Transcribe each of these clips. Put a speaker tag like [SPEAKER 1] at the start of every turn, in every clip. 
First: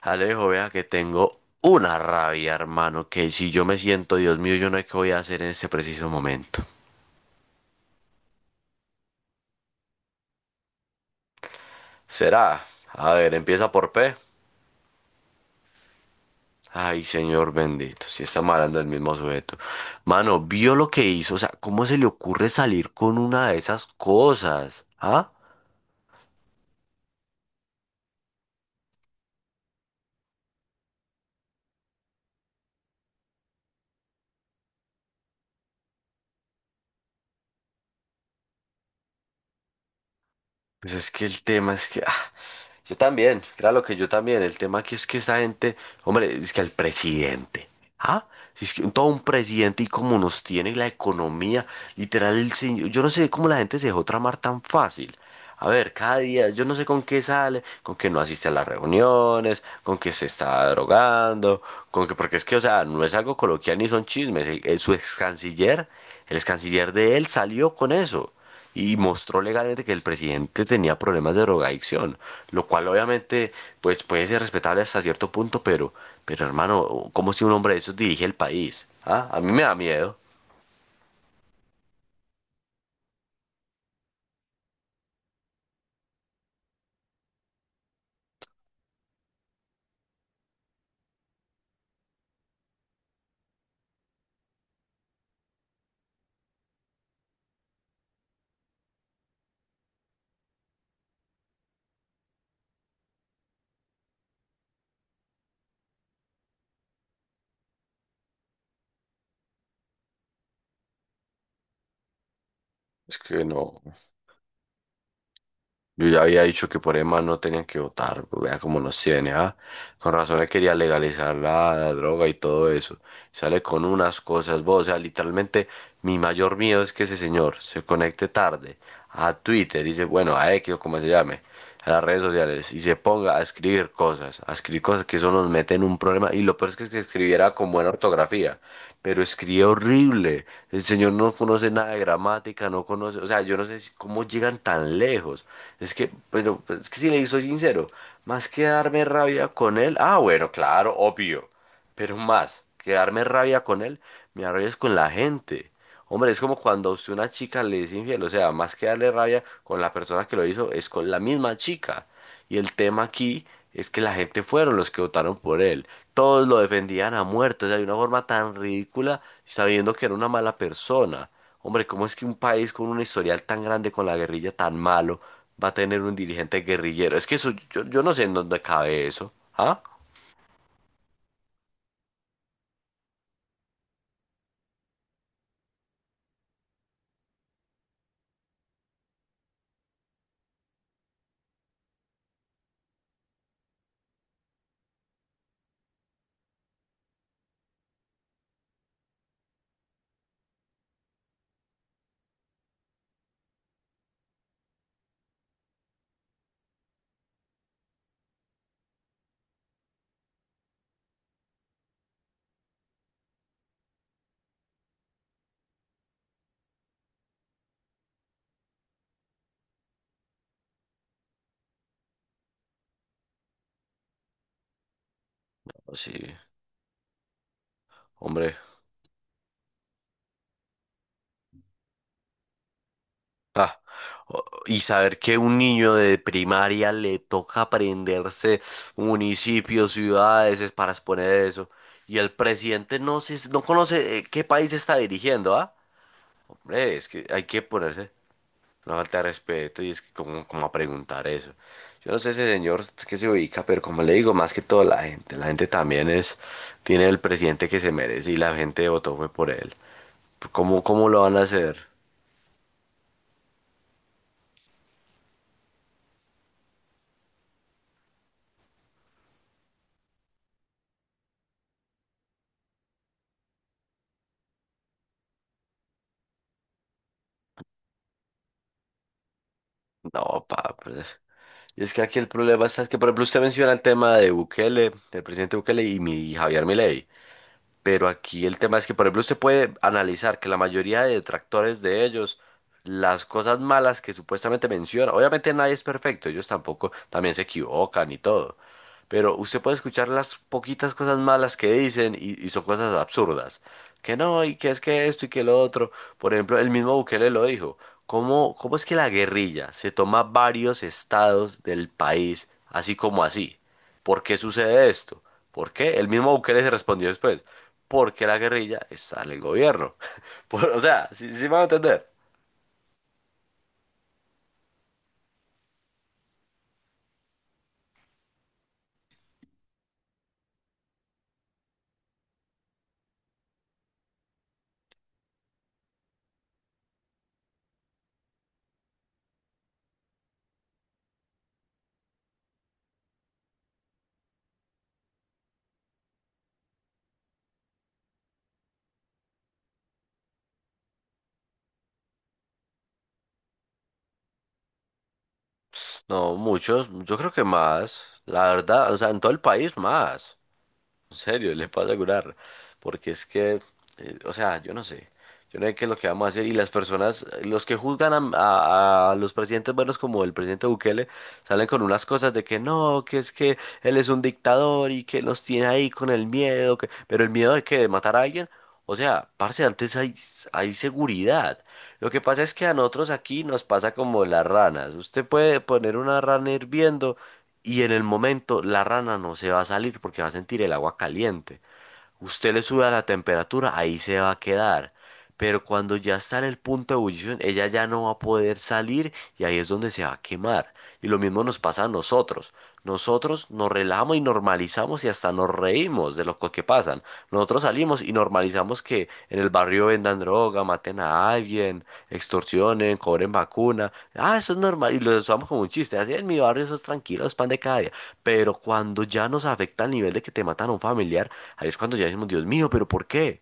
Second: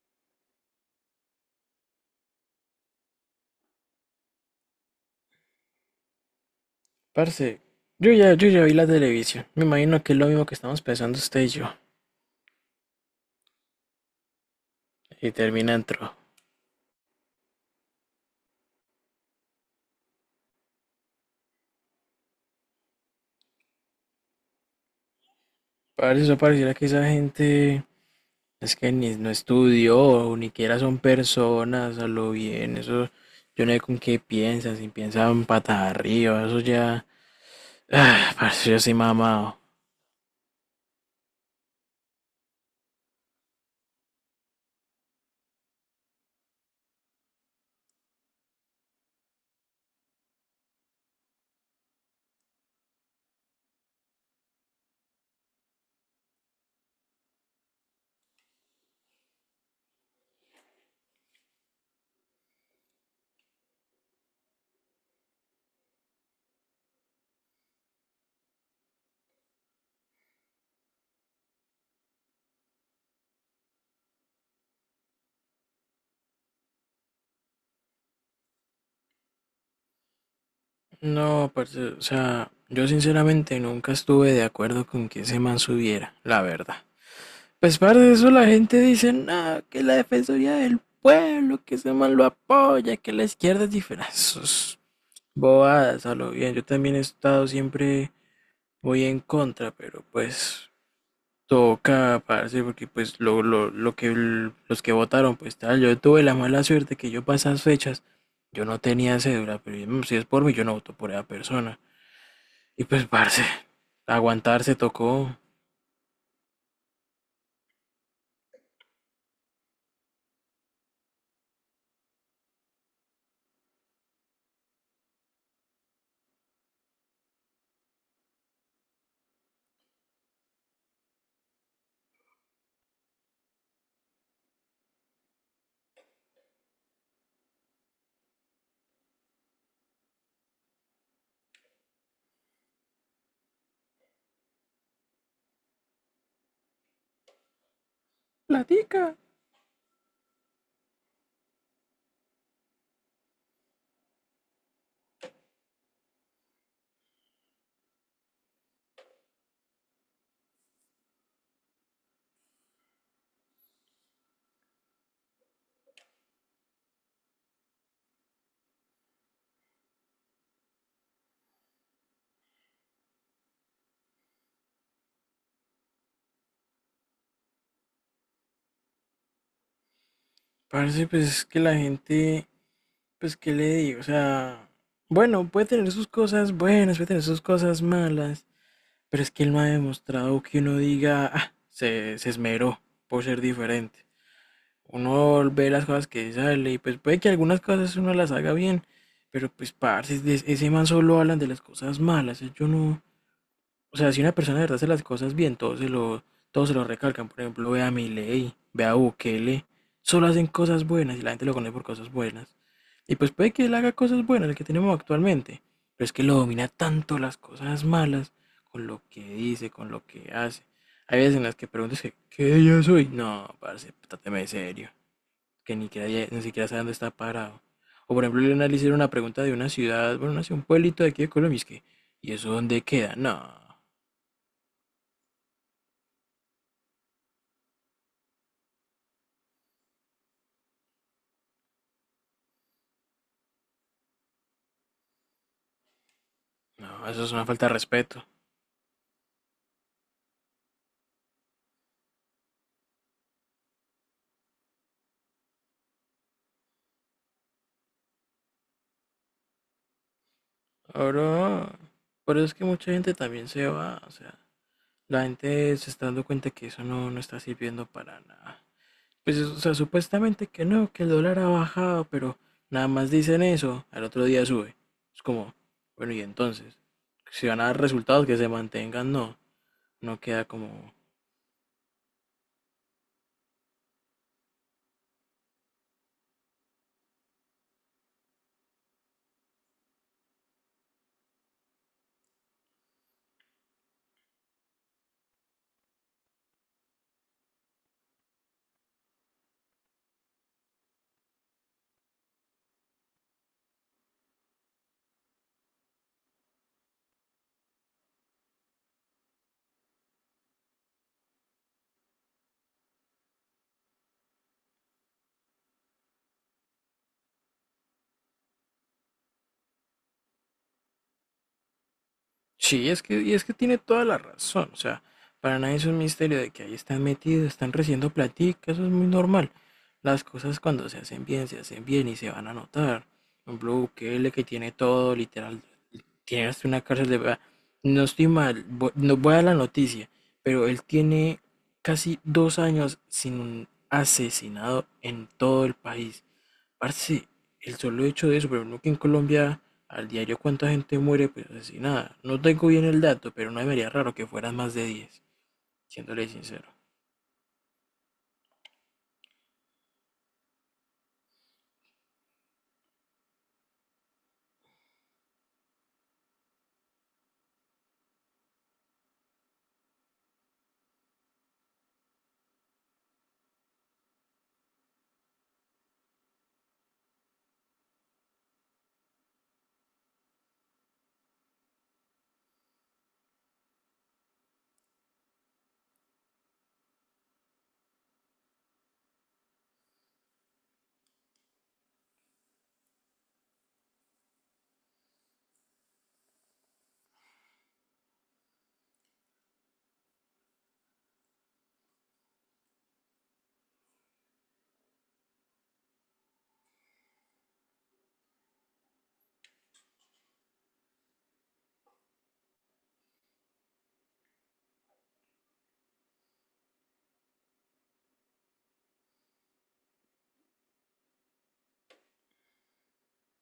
[SPEAKER 1] Alejo, vea que tengo una rabia, hermano, que si yo me siento, Dios mío, yo no sé qué voy a hacer en este preciso momento.
[SPEAKER 2] Parce, yo ya vi la televisión. Me imagino que es lo mismo que estamos pensando usted y yo.
[SPEAKER 1] ¿Será? A ver, empieza por P.
[SPEAKER 2] Y termina entró.
[SPEAKER 1] Ay, señor bendito, si está malando el mismo sujeto. Mano, vio lo que hizo, o sea, ¿cómo se le ocurre salir con una de esas cosas? ¿Ah?
[SPEAKER 2] Parce, eso pareciera que esa gente es que ni no estudió, ni siquiera son personas, a lo bien. Eso, yo no sé con qué piensan, si piensan patas arriba, eso ya. Ah, parce, yo soy mamado.
[SPEAKER 1] Pues es que el tema es que, yo también, claro que yo también. El tema aquí es que esa gente, hombre, es que el presidente, ¿ah? Si es que todo un presidente y como nos tiene la economía, literal, el señor, yo no sé cómo la gente se dejó tramar tan fácil. A ver, cada día, yo no sé con qué sale, con que no asiste a las reuniones, con que se está drogando, con que, porque es que, o sea, no es algo coloquial ni son chismes. Su ex canciller, el ex canciller de él salió con eso y mostró legalmente que el presidente tenía problemas de drogadicción, lo cual obviamente pues puede ser respetable hasta cierto punto, pero hermano, ¿cómo si un hombre de esos dirige el país? ¿Ah? A mí me da miedo.
[SPEAKER 2] No, parce, o sea, yo sinceramente nunca estuve de acuerdo con que ese man subiera, la verdad. Pues par de eso la gente dice, no, que la Defensoría del Pueblo, que ese man lo apoya, que la izquierda es diferente. Ah, sus bobadas, a lo bien. Yo también he estado siempre muy en contra, pero pues toca, parce, porque pues lo que los que votaron, pues tal, yo tuve la mala suerte que yo para esas fechas, yo no tenía cédula, pero si es por mí, yo no voto por esa persona. Y pues,
[SPEAKER 1] Es
[SPEAKER 2] parce,
[SPEAKER 1] que no,
[SPEAKER 2] aguantarse tocó.
[SPEAKER 1] yo ya había dicho que por EMA no tenían que votar, pues, vea cómo nos tiene, ¿ah? Con razón él quería legalizar la droga y todo eso. Sale con unas cosas, vos, o sea, literalmente mi mayor miedo es que ese señor se conecte tarde a Twitter y dice, bueno, a X o como se llame, a las redes sociales y se ponga a escribir cosas que eso nos mete en un problema. Y lo peor es que escribiera con buena ortografía, pero escribe horrible. El señor no conoce nada de gramática, no conoce, o sea, yo no sé cómo llegan tan lejos. Es que, pero pues, es que si le soy sincero, más que darme
[SPEAKER 2] Platica.
[SPEAKER 1] rabia con él, ah, bueno, claro, obvio, pero más que darme rabia con él, me da rabia es con la gente. Hombre, es como cuando a usted una chica le es infiel, o sea, más que darle rabia con la persona que lo hizo, es con la misma chica. Y el tema aquí es que la gente fueron los que votaron por él. Todos lo defendían a muerto, o sea, de una forma tan ridícula, sabiendo que era una mala persona. Hombre, ¿cómo es que un país con un historial tan grande con la guerrilla tan malo va a tener un dirigente guerrillero? Es que eso, yo no sé en dónde cabe eso. ¿Ah?
[SPEAKER 2] Parce, pues es que la gente pues, ¿qué le digo? O sea, bueno, puede tener sus cosas buenas, puede tener sus cosas malas, pero es que él no ha demostrado que uno diga, ah, se esmeró por ser diferente. Uno ve las cosas que sale y pues puede que algunas cosas uno las haga bien, pero pues, parce, es ese man solo hablan de las cosas malas, yo no, o sea, si una persona de verdad hace las cosas bien, todos se lo recalcan. Por ejemplo, ve a Milei, ve a Bukele. Solo hacen cosas buenas y la gente lo conoce por cosas buenas. Y pues puede que él haga cosas buenas, el que tenemos actualmente. Pero es que lo domina tanto las cosas malas, con lo que dice, con lo que hace. Hay veces en las que preguntas que, ¿qué yo soy? No, parce, tráteme de serio. Que
[SPEAKER 1] Sí,
[SPEAKER 2] ni siquiera sabe dónde está parado. O por ejemplo, le
[SPEAKER 1] hombre.
[SPEAKER 2] analicé una pregunta de una ciudad, bueno, no sé, un pueblito de aquí de Colombia, y es que, ¿y eso dónde queda? No.
[SPEAKER 1] Ah. O- y saber que un niño de primaria le toca aprenderse municipios, ciudades, es para exponer eso. Y el presidente no conoce qué país está dirigiendo, ¿ah? Hombre,
[SPEAKER 2] No,
[SPEAKER 1] es
[SPEAKER 2] eso
[SPEAKER 1] que
[SPEAKER 2] es
[SPEAKER 1] hay
[SPEAKER 2] una
[SPEAKER 1] que
[SPEAKER 2] falta de
[SPEAKER 1] ponerse.
[SPEAKER 2] respeto.
[SPEAKER 1] Una falta de respeto y es que como, como a preguntar eso. Yo no sé ese señor que se ubica, pero como le digo, más que todo la gente. La gente también es, tiene el presidente que se merece y la gente votó fue por él. ¿Cómo, cómo lo van a
[SPEAKER 2] Ahora,
[SPEAKER 1] hacer?
[SPEAKER 2] pero es que mucha gente también se va, o sea, la gente se está dando cuenta que eso no está sirviendo para nada. Pues, o sea, supuestamente que no, que el dólar ha bajado, pero nada más dicen eso, al otro día sube. Es como, bueno, y entonces, si van a dar resultados que se mantengan, no queda
[SPEAKER 1] No, pa,
[SPEAKER 2] como,
[SPEAKER 1] pues, y es que aquí el problema está es que, por ejemplo, usted menciona el tema de Bukele, del presidente Bukele y Javier Milei. Pero aquí el tema es que, por ejemplo, usted puede analizar que la mayoría de detractores de ellos, las cosas malas que supuestamente mencionan obviamente nadie es perfecto, ellos tampoco también se equivocan y todo. Pero usted puede escuchar las poquitas cosas malas que dicen y son cosas absurdas. Que no, y que es que esto y que lo otro. Por ejemplo, el mismo Bukele lo dijo. ¿Cómo, cómo es que la guerrilla se toma varios estados del país así como así? ¿Por qué sucede esto? ¿Por qué? El mismo Bukele se respondió después porque la guerrilla está en el gobierno. Por- o sea, sí, sí me van a entender.
[SPEAKER 2] sí, es que, y es que tiene toda la razón. O sea, para nadie es un misterio de que ahí están metidos, están recibiendo platica, eso es muy normal. Las cosas cuando se hacen bien y se van a notar. Por ejemplo, Bukele que tiene todo, literal, tiene hasta una cárcel de verdad. No estoy mal, no voy a la noticia, pero él tiene casi dos años sin un asesinado en todo el país. Parce, el solo hecho de eso, pero no que en Colombia al diario cuánta gente muere, pues asesinada. No tengo bien el dato, pero no me haría raro que fueran más de 10, siéndole
[SPEAKER 1] No,
[SPEAKER 2] sincero.
[SPEAKER 1] muchos, yo creo que más, la verdad, o sea, en todo el país más. En serio, le pasa a curar. Porque es que, o sea, yo no sé. Yo no sé qué es lo que vamos a hacer. Y las personas, los que juzgan a, a los presidentes buenos como el presidente Bukele, salen con unas cosas de que no, que es que él es un dictador y que los tiene ahí con el miedo. Que- Pero el miedo de que de matar a alguien. O sea, parce, antes hay, hay seguridad. Lo que pasa es que a nosotros aquí nos pasa como las ranas. Usted puede poner una rana hirviendo y en el momento la rana no se va a salir porque va a sentir el agua caliente. Usted le sube a la temperatura, ahí se va a quedar. Pero cuando ya está en el punto de ebullición, ella ya no va a poder salir y ahí es donde se va a quemar. Y lo mismo nos pasa a nosotros. Nosotros nos relajamos y normalizamos y hasta nos reímos de que pasan. Nosotros salimos y normalizamos que en el barrio vendan droga, maten a alguien, extorsionen, cobren vacuna. Ah, eso es normal. Y lo usamos como un chiste. Así en mi barrio eso es tranquilo, es pan de cada día. Pero cuando ya nos afecta al nivel de que te matan a un familiar, ahí es cuando ya decimos, Dios mío, ¿pero por qué?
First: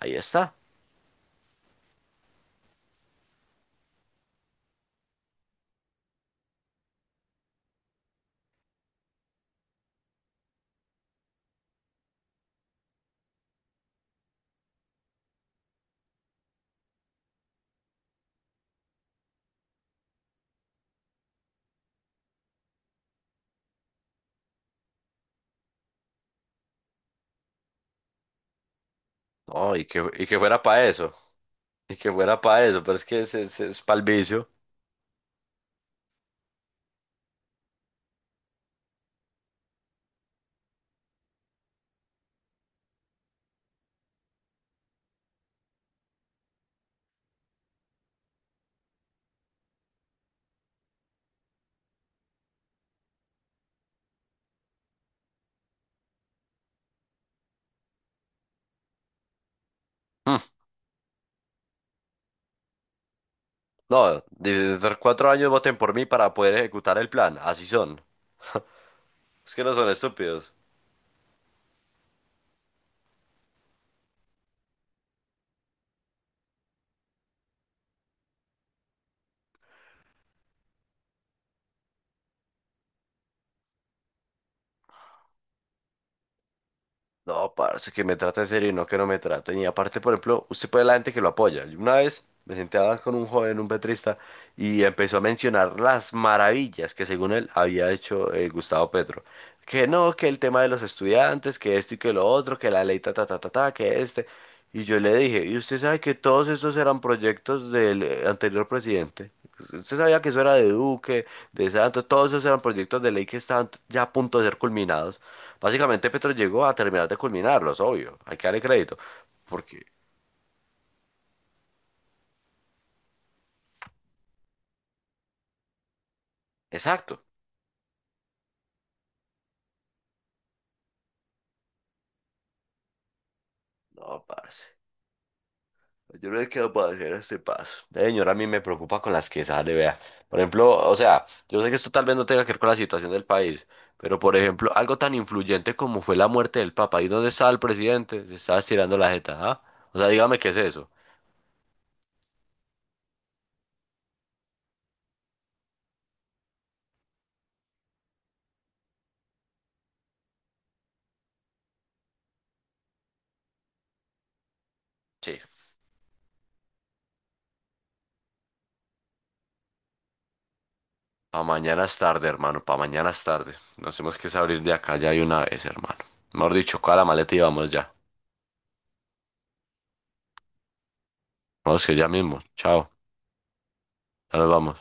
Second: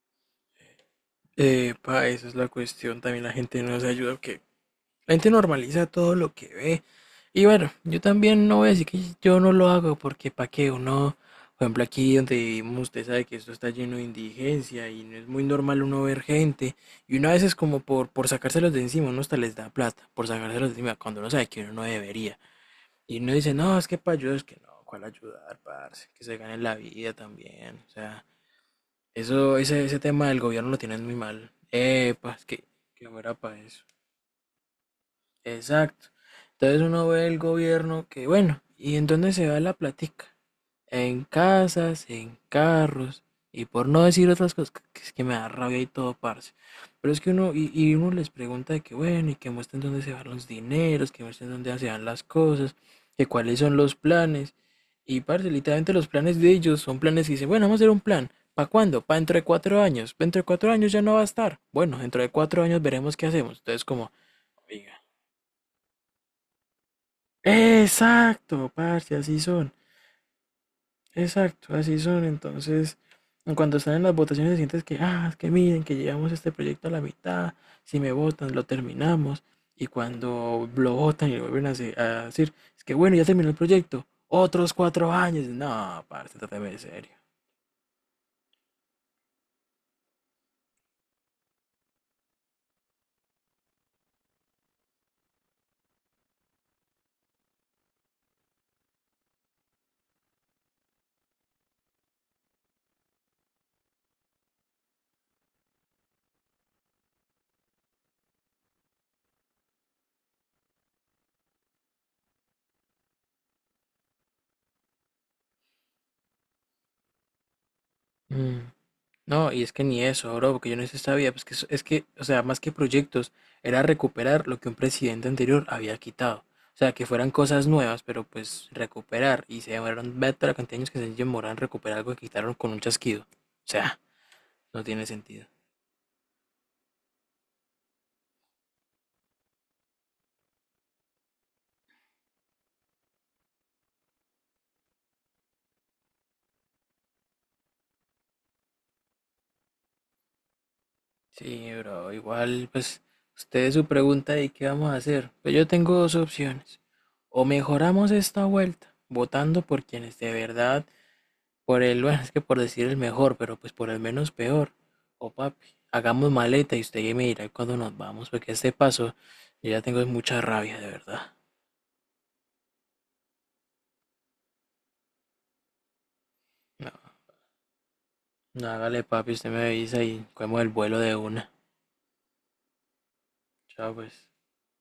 [SPEAKER 1] Ahí está.
[SPEAKER 2] Pa, esa es la cuestión, también la gente no se ayuda, que la gente normaliza todo lo que ve. Y bueno, yo también no voy a decir que yo no lo hago porque para qué uno, por ejemplo, aquí donde vivimos, usted sabe que esto está lleno de indigencia y no es muy normal uno ver gente. Y uno a veces como por sacárselos de encima, uno hasta les da plata por sacárselos de encima cuando uno sabe que uno no debería. Y uno dice, no, es que para ayudar, es que no, ¿cuál ayudar, parce? Que se gane la vida también. O sea, eso,
[SPEAKER 1] No,
[SPEAKER 2] ese
[SPEAKER 1] y
[SPEAKER 2] tema
[SPEAKER 1] que
[SPEAKER 2] del
[SPEAKER 1] fuera
[SPEAKER 2] gobierno lo
[SPEAKER 1] para
[SPEAKER 2] tienen
[SPEAKER 1] eso.
[SPEAKER 2] muy mal.
[SPEAKER 1] Y que
[SPEAKER 2] Epa,
[SPEAKER 1] fuera para eso, pero es
[SPEAKER 2] que
[SPEAKER 1] que
[SPEAKER 2] muera para
[SPEAKER 1] es
[SPEAKER 2] eso.
[SPEAKER 1] pa'l vicio.
[SPEAKER 2] Exacto. Entonces uno ve el gobierno que, bueno, ¿y en dónde se va la platica? En casas, en carros, y por no decir otras cosas, que es que me da rabia y todo, parce. Pero es que uno, y uno les pregunta de que, bueno, y que muestren dónde se van los dineros, que muestren dónde se van las cosas, que cuáles son los planes. Y, parce, literalmente los planes de ellos son planes que dicen, bueno, vamos a hacer un plan. ¿Para cuándo? Para dentro de cuatro años.
[SPEAKER 1] Mm,
[SPEAKER 2] Dentro de cuatro años ya no va a estar. Bueno, dentro de cuatro años veremos qué hacemos. Entonces, como,
[SPEAKER 1] no, desde
[SPEAKER 2] oiga.
[SPEAKER 1] cuatro años voten por mí para poder ejecutar el plan. Así son.
[SPEAKER 2] Exacto, parce, así
[SPEAKER 1] Es que no
[SPEAKER 2] son.
[SPEAKER 1] son estúpidos.
[SPEAKER 2] Exacto, así son. Entonces, en cuanto están en las votaciones, sientes que, ah, es que miren, que llevamos este proyecto a la mitad, si me votan, lo terminamos. Y cuando lo votan y lo vuelven a decir, es que bueno, ya terminó el proyecto, otros cuatro años. No, parce, trátame de serio.
[SPEAKER 1] No, parce, que me trate en serio y no que no me traten. Y aparte, por ejemplo, usted puede la gente que lo apoya. Yo una vez me senté a hablar con un joven, un petrista, y empezó a mencionar las maravillas que según él había hecho Gustavo Petro. Que no, que el tema de los estudiantes, que esto y que lo otro, que la ley ta ta ta ta ta, que este. Y yo le dije, ¿y usted sabe que todos esos eran proyectos del anterior presidente? Usted sabía que eso era de Duque, de Santos, todos esos eran proyectos de ley que estaban ya a punto de ser culminados. Básicamente Petro llegó a terminar de culminarlos, obvio. Hay que darle
[SPEAKER 2] Mm.
[SPEAKER 1] crédito.
[SPEAKER 2] No, y es
[SPEAKER 1] Porque,
[SPEAKER 2] que ni eso, bro, porque yo no sé si sabía, pues que es que, o sea, más que proyectos, era recuperar lo que un presidente anterior había quitado. O sea, que
[SPEAKER 1] exacto.
[SPEAKER 2] fueran cosas nuevas, pero pues recuperar. Y se demoraron, ve toda la cantidad de años que se demoraron en recuperar algo que quitaron con un chasquido. O sea,
[SPEAKER 1] No, parce.
[SPEAKER 2] no tiene sentido.
[SPEAKER 1] Yo no he quedado para hacer este paso. La señora a mí me preocupa con las que sale, vea. Por ejemplo, o sea, yo sé que esto tal vez no tenga que ver con la situación del país, pero por ejemplo, algo tan influyente como fue la muerte del Papa. ¿Y dónde está el presidente? Se está estirando la jeta, ¿ah? O sea, dígame qué es eso.
[SPEAKER 2] Sí, bro, igual, pues, ustedes su pregunta de qué vamos a hacer. Pues yo tengo dos opciones. O mejoramos esta vuelta, votando por quienes de verdad. Por el, bueno, es que por decir el mejor, pero pues por el menos peor. O
[SPEAKER 1] Sí.
[SPEAKER 2] papi, hagamos maleta y usted ya me dirá cuándo nos vamos, porque a este paso yo ya tengo mucha rabia, de verdad.
[SPEAKER 1] Pa' mañana es tarde, hermano. Pa' mañana es tarde. Nos tenemos que salir de acá ya de una vez, hermano. Mejor dicho,
[SPEAKER 2] No,
[SPEAKER 1] coja la maleta y vamos ya.
[SPEAKER 2] no, hágale, papi, usted me avisa y cogemos el vuelo de una.
[SPEAKER 1] Vamos que ya mismo. Chao.
[SPEAKER 2] Chao, pues.
[SPEAKER 1] Ahora vamos.